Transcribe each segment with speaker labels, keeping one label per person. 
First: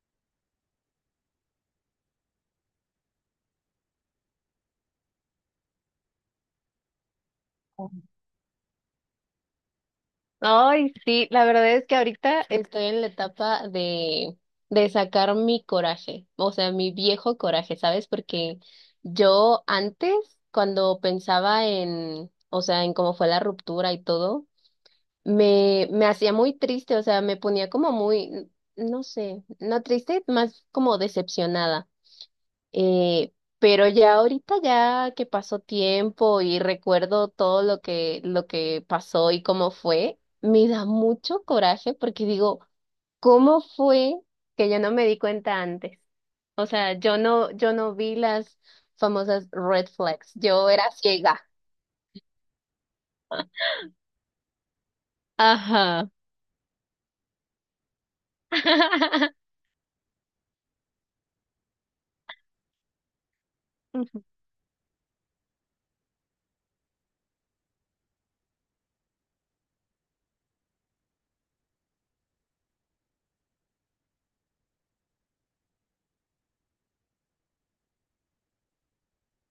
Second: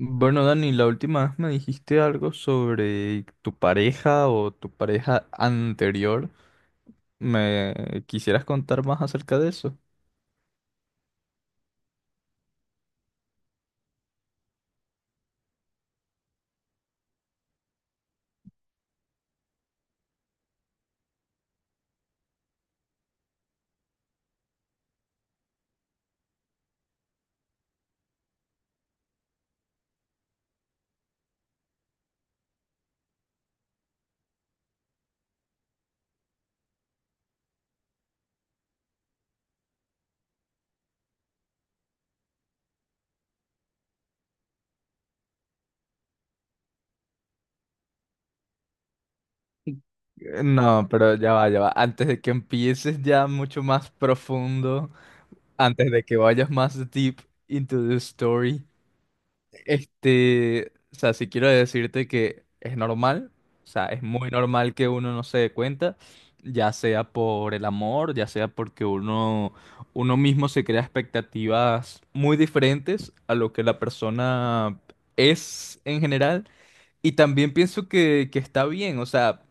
Speaker 1: Bueno, Dani, la última vez me dijiste algo sobre tu pareja o tu pareja anterior. ¿Me quisieras contar más acerca de eso?
Speaker 2: Ay, sí, la verdad es que ahorita estoy en la etapa de sacar mi coraje, o sea, mi viejo coraje, ¿sabes? Porque yo antes, cuando pensaba en, o sea, en cómo fue la ruptura y todo, me hacía muy triste, o sea, me ponía como muy, no sé, no triste, más como decepcionada. Eh, pero ya ahorita ya que pasó tiempo y recuerdo todo lo que pasó y cómo fue, me da mucho coraje porque digo, ¿cómo fue que yo no me di cuenta antes? O sea, yo no vi las famosas red flags, yo
Speaker 1: No,
Speaker 2: era
Speaker 1: pero ya
Speaker 2: ciega.
Speaker 1: va, ya va. Antes de que empieces ya mucho más profundo, antes de
Speaker 2: Ajá.
Speaker 1: que vayas más deep into the story. O sea, si quiero decirte que es normal, o sea, es muy normal que uno no se dé cuenta, ya sea por el amor, ya sea uno mismo se crea expectativas muy diferentes a lo que la persona es en general. Y también pienso que está bien, o sea,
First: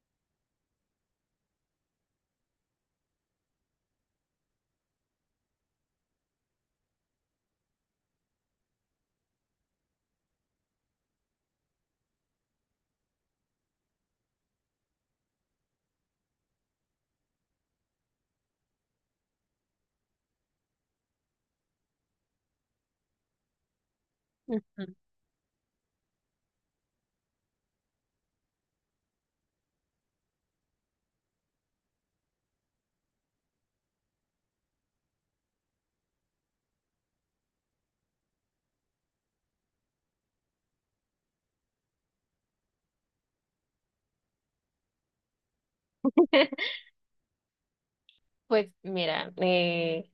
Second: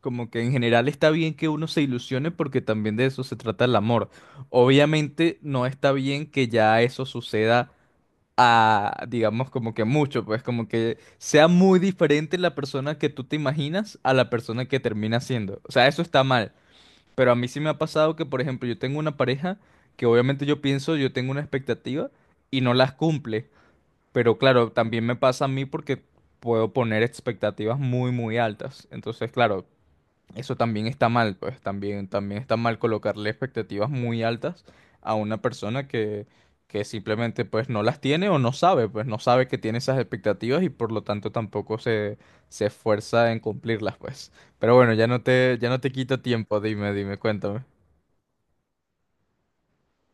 Speaker 1: como que en general está bien que uno se ilusione porque también de eso se trata el amor. Obviamente no está bien que ya eso suceda a, digamos, como que mucho, pues como que sea muy diferente la persona que tú te imaginas a la persona que termina siendo. O sea, eso está mal, pero a mí sí me ha pasado que, por ejemplo, yo tengo una pareja que obviamente yo pienso, yo tengo una expectativa y no las cumple, pero claro, también me pasa a mí porque puedo poner expectativas muy, muy altas. Entonces, claro, eso también está mal, pues también, también está mal colocarle expectativas muy altas a una persona que simplemente pues no las tiene o no sabe, pues no sabe que tiene esas expectativas y por lo tanto tampoco se, se esfuerza en cumplirlas, pues. Pero bueno, ya no te quito tiempo, dime, dime, cuéntame.
Speaker 2: Pues mira, eh,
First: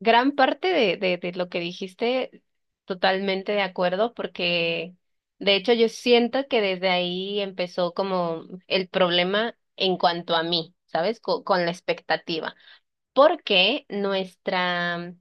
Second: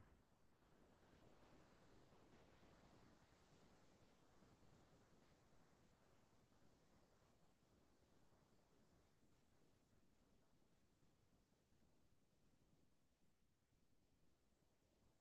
Speaker 2: Gran parte de lo que dijiste, totalmente de acuerdo, porque de hecho yo siento que desde ahí empezó como el problema en cuanto a mí, ¿sabes? Con la expectativa, porque nuestra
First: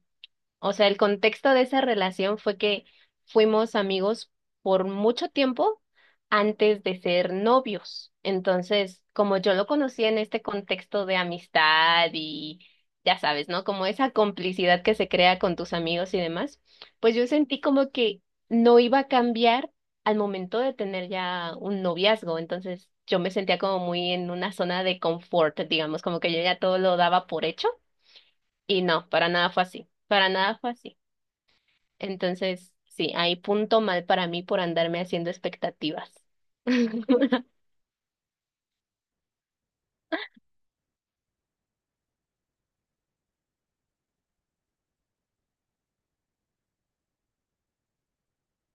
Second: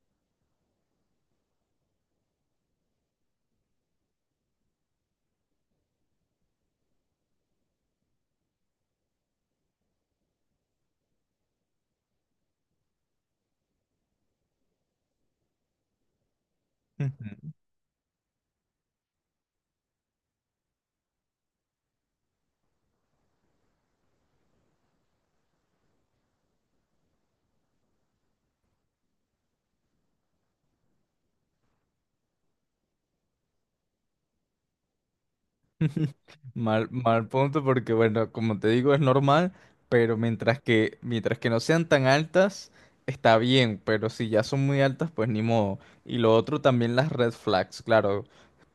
Speaker 2: o sea, el contexto de esa relación fue que fuimos amigos por mucho tiempo antes de ser novios. Entonces, como yo lo conocía en este contexto de amistad y ya sabes, ¿no? Como esa complicidad que se crea con tus amigos y demás, pues yo sentí como que no iba a cambiar al momento de tener ya un noviazgo. Entonces, yo me sentía como muy en una zona de confort, digamos, como que yo ya todo lo daba por hecho y no, para nada fue así. Para nada fue así. Entonces, sí, hay punto mal para mí por andarme haciendo expectativas.
Speaker 1: Mal, mal punto porque, bueno, como te digo, es normal, pero mientras que no sean tan altas, está bien, pero si ya son muy altas, pues ni modo. Y lo otro también las red flags, claro.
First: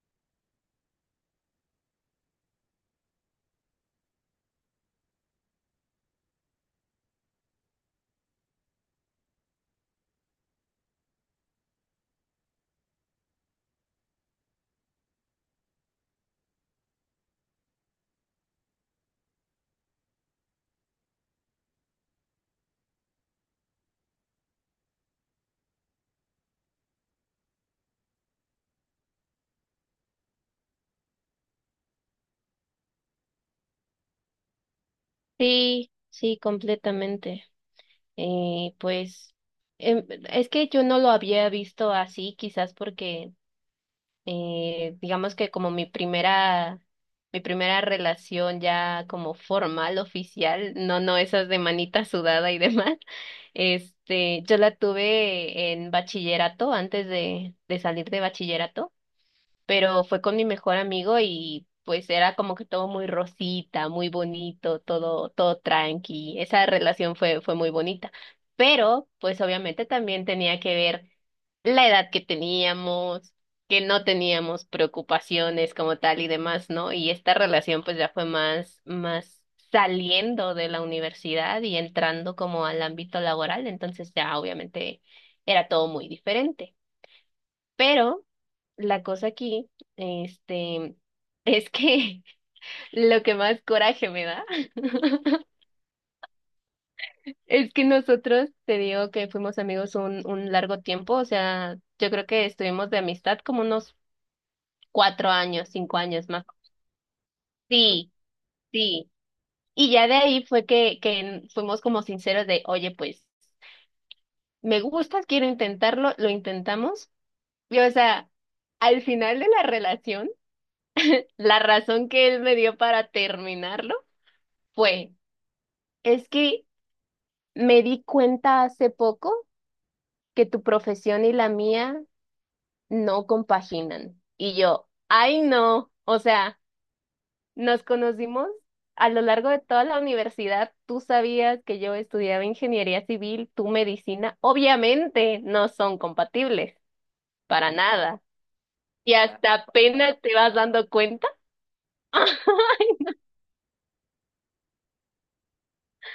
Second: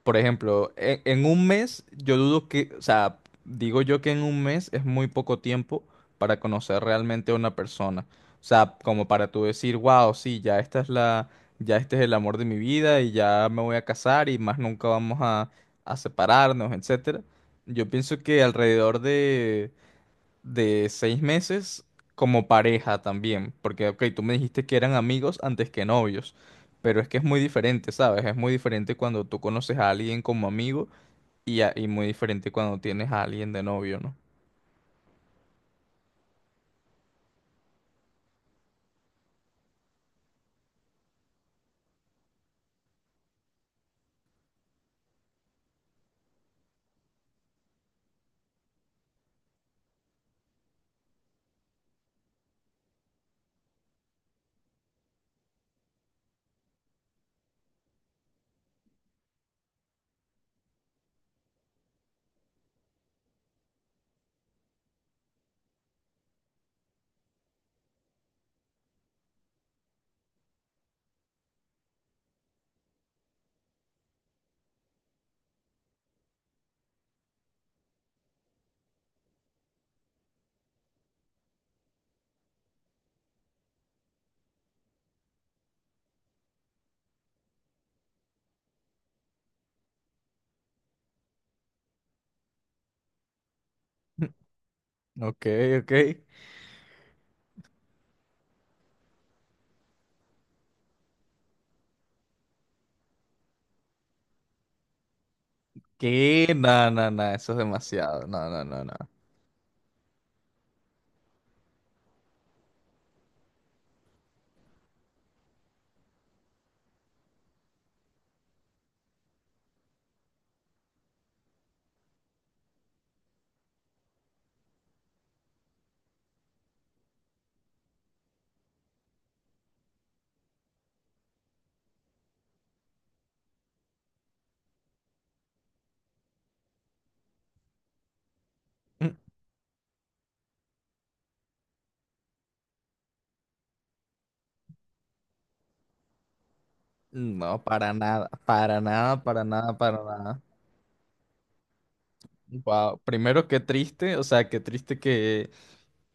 Speaker 1: Por ejemplo, en, un mes, yo dudo que, o sea, digo yo que en un mes es muy poco tiempo para conocer realmente a una persona. O sea, como para tú decir, wow, sí, ya este es el amor de mi vida y ya me voy a casar y más nunca vamos a separarnos, etcétera. Yo pienso que de 6 meses como pareja también, porque, ok, tú me dijiste que eran amigos antes que novios, pero es que es muy diferente, ¿sabes? Es muy diferente cuando tú conoces a alguien como amigo y muy diferente cuando tienes a alguien de novio, ¿no?
Speaker 2: Sí, sí, completamente. Pues es que yo no lo había visto así, quizás porque digamos que como mi primera relación ya como formal, oficial, no, no esas de manita sudada y demás, yo la tuve en bachillerato antes de salir de bachillerato. Pero fue con mi mejor amigo y pues era como que todo muy rosita, muy bonito, todo, todo tranqui. Esa relación fue muy bonita. Pero, pues obviamente también tenía que ver la edad que teníamos, que no teníamos preocupaciones como tal y demás, ¿no? Y esta relación pues ya fue más saliendo de la universidad y entrando como al ámbito laboral, entonces ya obviamente era todo muy diferente. Pero la cosa aquí, este, es que lo que más coraje me da
Speaker 1: Ok, ok.
Speaker 2: es que nosotros, te digo que fuimos amigos un largo tiempo, o sea, yo creo que estuvimos de amistad como unos 4 años, 5 años más.
Speaker 1: ¿Qué? No, no, no, eso es
Speaker 2: Sí,
Speaker 1: demasiado. No, no, no, no.
Speaker 2: sí. Y ya de ahí fue que fuimos como sinceros de, oye, pues, me gustas, quiero intentarlo, lo intentamos. Y o sea, al final de la relación, la razón que él me dio para terminarlo fue, es que me di cuenta hace poco que tu profesión y la mía no compaginan. Y yo, ay no, o sea, nos conocimos a
Speaker 1: Mm,
Speaker 2: lo largo de toda la universidad. Tú sabías que yo estudiaba ingeniería civil, tú medicina. Obviamente no son compatibles,
Speaker 1: no,
Speaker 2: para
Speaker 1: para
Speaker 2: nada.
Speaker 1: nada, para
Speaker 2: Y
Speaker 1: nada, para
Speaker 2: hasta
Speaker 1: nada, para
Speaker 2: apenas te
Speaker 1: nada.
Speaker 2: vas dando cuenta.
Speaker 1: Wow, primero qué triste, o sea, qué triste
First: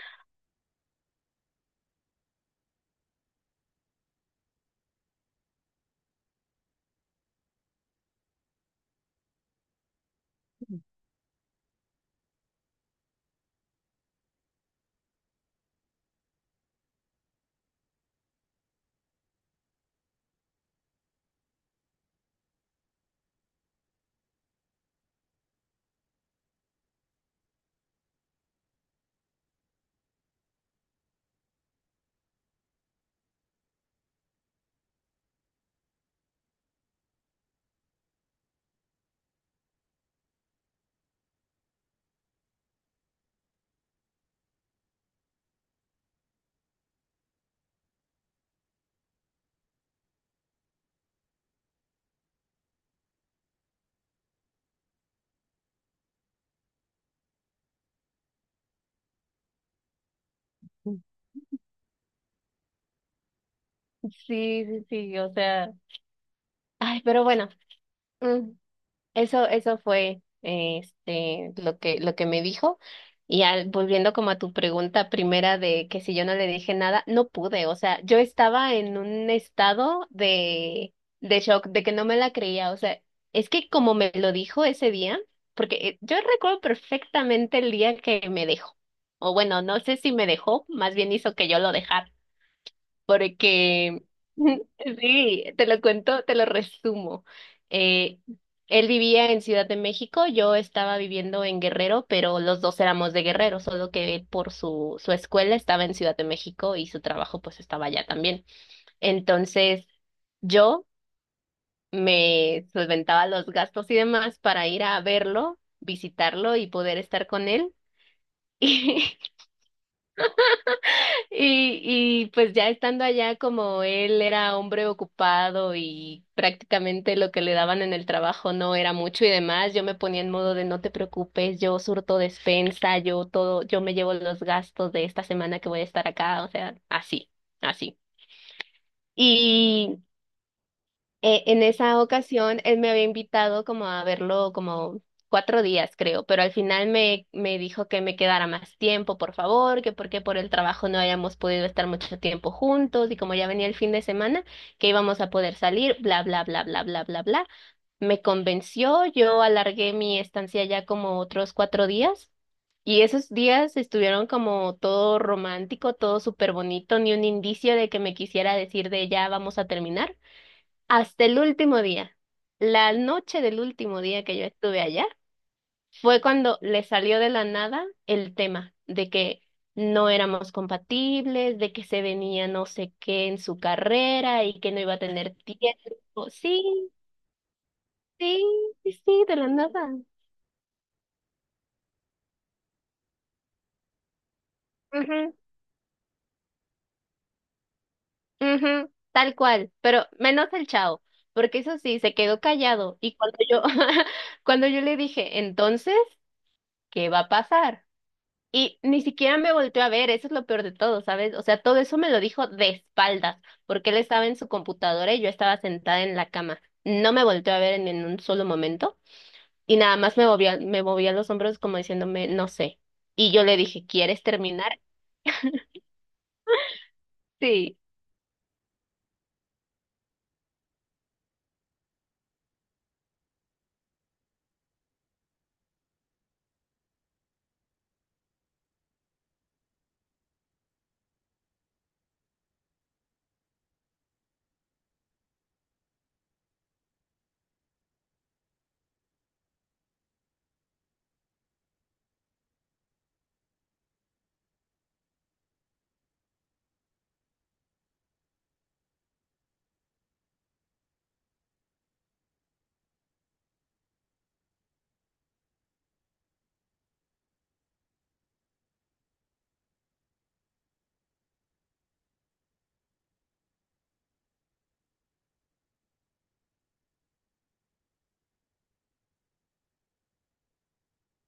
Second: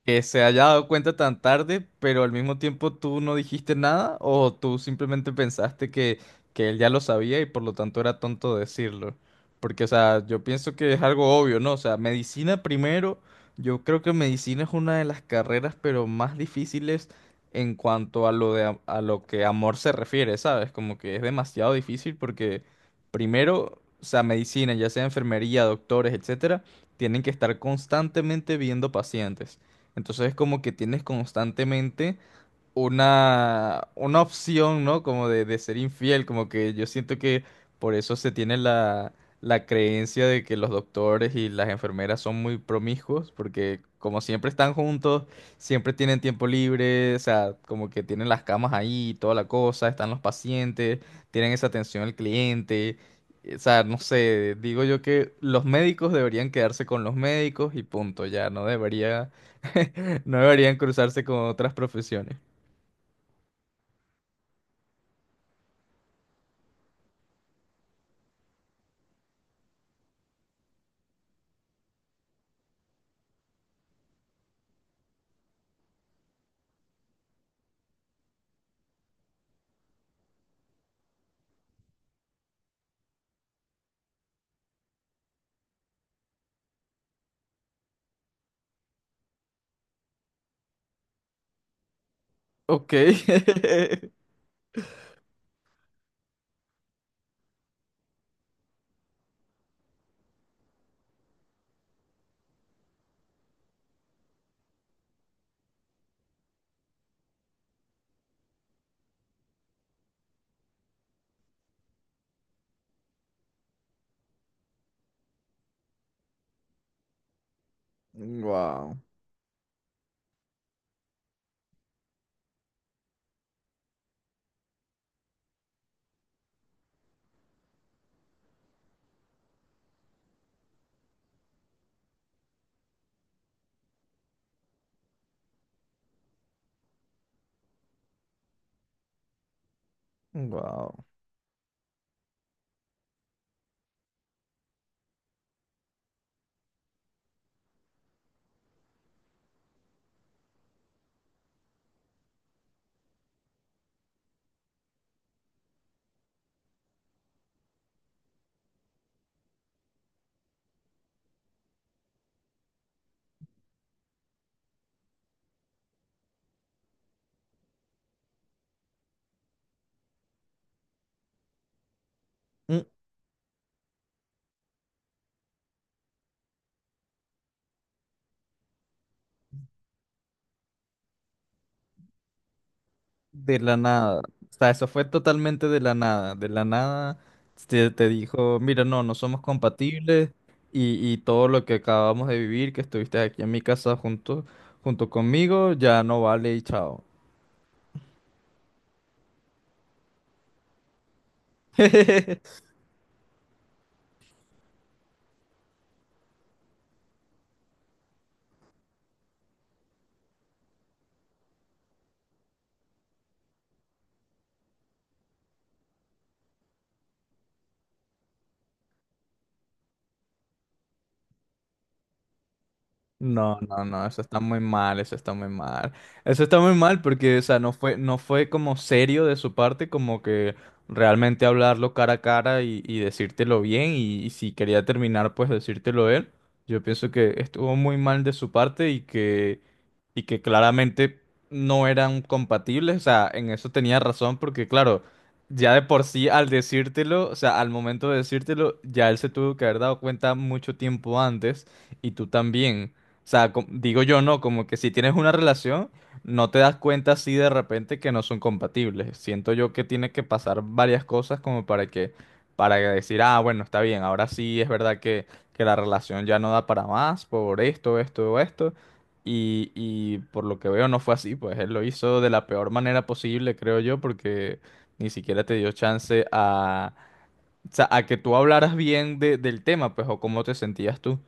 Speaker 1: que se haya dado cuenta tan tarde, pero al mismo tiempo tú no dijiste nada o tú simplemente que él ya lo sabía y por lo tanto era tonto decirlo. Porque, o sea, yo pienso que es algo obvio, ¿no? O sea, medicina primero, yo creo que medicina es una de las carreras, pero más difíciles en cuanto a lo que amor se refiere, ¿sabes? Como que es demasiado difícil porque primero, o sea, medicina, ya sea enfermería, doctores, etcétera, tienen que estar constantemente viendo pacientes. Entonces es como que tienes constantemente una opción, ¿no? Como de ser infiel, como que yo siento que por eso se tiene la creencia de que los doctores y las enfermeras son muy promiscuos, porque como siempre están juntos, siempre tienen tiempo libre, o sea, como que tienen las camas ahí, toda la cosa, están los pacientes, tienen esa atención al cliente. O sea, no sé, digo yo que los médicos deberían quedarse con los médicos y punto, ya no debería, no deberían cruzarse con otras profesiones.
Speaker 2: Sí, sí, sí, o sea, ay, pero bueno, mm, eso fue lo que me dijo. Y volviendo como a tu pregunta primera de que si yo no le dije nada, no pude. O sea, yo estaba en un estado de shock, de que no me la creía. O sea, es que como me lo dijo ese día, porque yo recuerdo perfectamente el día que me dejó. O bueno, no sé si me dejó, más bien hizo que yo lo dejara
Speaker 1: Ok.
Speaker 2: porque sí, te lo cuento, te lo resumo. Eh, él vivía en Ciudad de México, yo estaba viviendo en Guerrero, pero los dos éramos de Guerrero, solo que él por su escuela estaba en Ciudad de México y su trabajo pues estaba allá también. Entonces yo me solventaba los gastos y demás para ir a verlo, visitarlo y poder estar con él.
Speaker 1: Wow,
Speaker 2: Y, y pues ya estando allá, como él era hombre ocupado y prácticamente lo que le daban en el trabajo no era mucho y demás, yo me ponía en modo de no te preocupes, yo surto despensa, yo todo, yo me llevo los gastos de esta semana que voy a estar acá, o sea, así, así. y
Speaker 1: wow.
Speaker 2: eh, en esa ocasión él me había invitado como a verlo como 4 días, creo, pero al final me dijo que me quedara más tiempo, por favor, que porque por el trabajo no habíamos podido estar mucho tiempo juntos y como ya venía el fin de semana, que íbamos a poder salir, bla, bla, bla, bla, bla, bla, bla. Me convenció, yo alargué mi estancia ya como otros 4 días. Y esos días estuvieron como todo romántico, todo súper bonito, ni un indicio de que me quisiera decir de ya vamos a terminar hasta el último día.
Speaker 1: Mm,
Speaker 2: La noche del último día que yo estuve allá fue cuando le salió de la nada el tema de que no éramos compatibles, de que se venía no sé qué en
Speaker 1: de
Speaker 2: su
Speaker 1: la nada.
Speaker 2: carrera
Speaker 1: O
Speaker 2: y
Speaker 1: sea,
Speaker 2: que no
Speaker 1: eso
Speaker 2: iba a
Speaker 1: fue
Speaker 2: tener
Speaker 1: totalmente de la
Speaker 2: tiempo.
Speaker 1: nada. De la
Speaker 2: Sí,
Speaker 1: nada te
Speaker 2: sí,
Speaker 1: dijo, mira,
Speaker 2: sí,
Speaker 1: no, no
Speaker 2: sí, de
Speaker 1: somos
Speaker 2: la nada.
Speaker 1: compatibles y todo lo que acabamos de vivir, que estuviste aquí en mi casa junto, junto
Speaker 2: Ujú,
Speaker 1: conmigo, ya no vale y chao.
Speaker 2: ujú, tal cual, pero menos el chao, porque eso sí, se quedó callado y cuando yo, cuando yo le dije, entonces, ¿qué va a pasar? Y ni siquiera me volteó a ver, eso es lo peor de todo, ¿sabes? O sea, todo eso me lo dijo de espaldas, porque él estaba en su computadora y yo estaba sentada en la cama. No me volteó a ver en un solo momento y nada más me movía los hombros como diciéndome, no sé. Y yo le
Speaker 1: No, no,
Speaker 2: dije,
Speaker 1: no, eso
Speaker 2: ¿quieres
Speaker 1: está muy
Speaker 2: terminar?
Speaker 1: mal, eso está muy mal. Eso está muy mal porque, o sea,
Speaker 2: Sí.
Speaker 1: no fue como serio de su parte, como que realmente hablarlo cara a cara y decírtelo bien, y si quería terminar, pues decírtelo él. Yo pienso que estuvo muy mal de su parte y que claramente no eran compatibles. O sea, en eso tenía razón porque, claro, ya de por sí al decírtelo, o sea, al momento de decírtelo, ya él se tuvo que haber dado cuenta mucho tiempo antes y tú también. O sea, digo yo no, como que si tienes una relación, no te das cuenta así de repente que no son compatibles. Siento yo que tiene que pasar varias cosas como para para decir, ah, bueno, está bien, ahora sí es verdad que la relación ya no da para más por esto, esto, esto. Y por lo que veo no fue así, pues él lo hizo de la peor manera posible, creo yo, porque ni siquiera te dio chance a, o sea, a que tú hablaras bien del tema, pues, o cómo te sentías tú.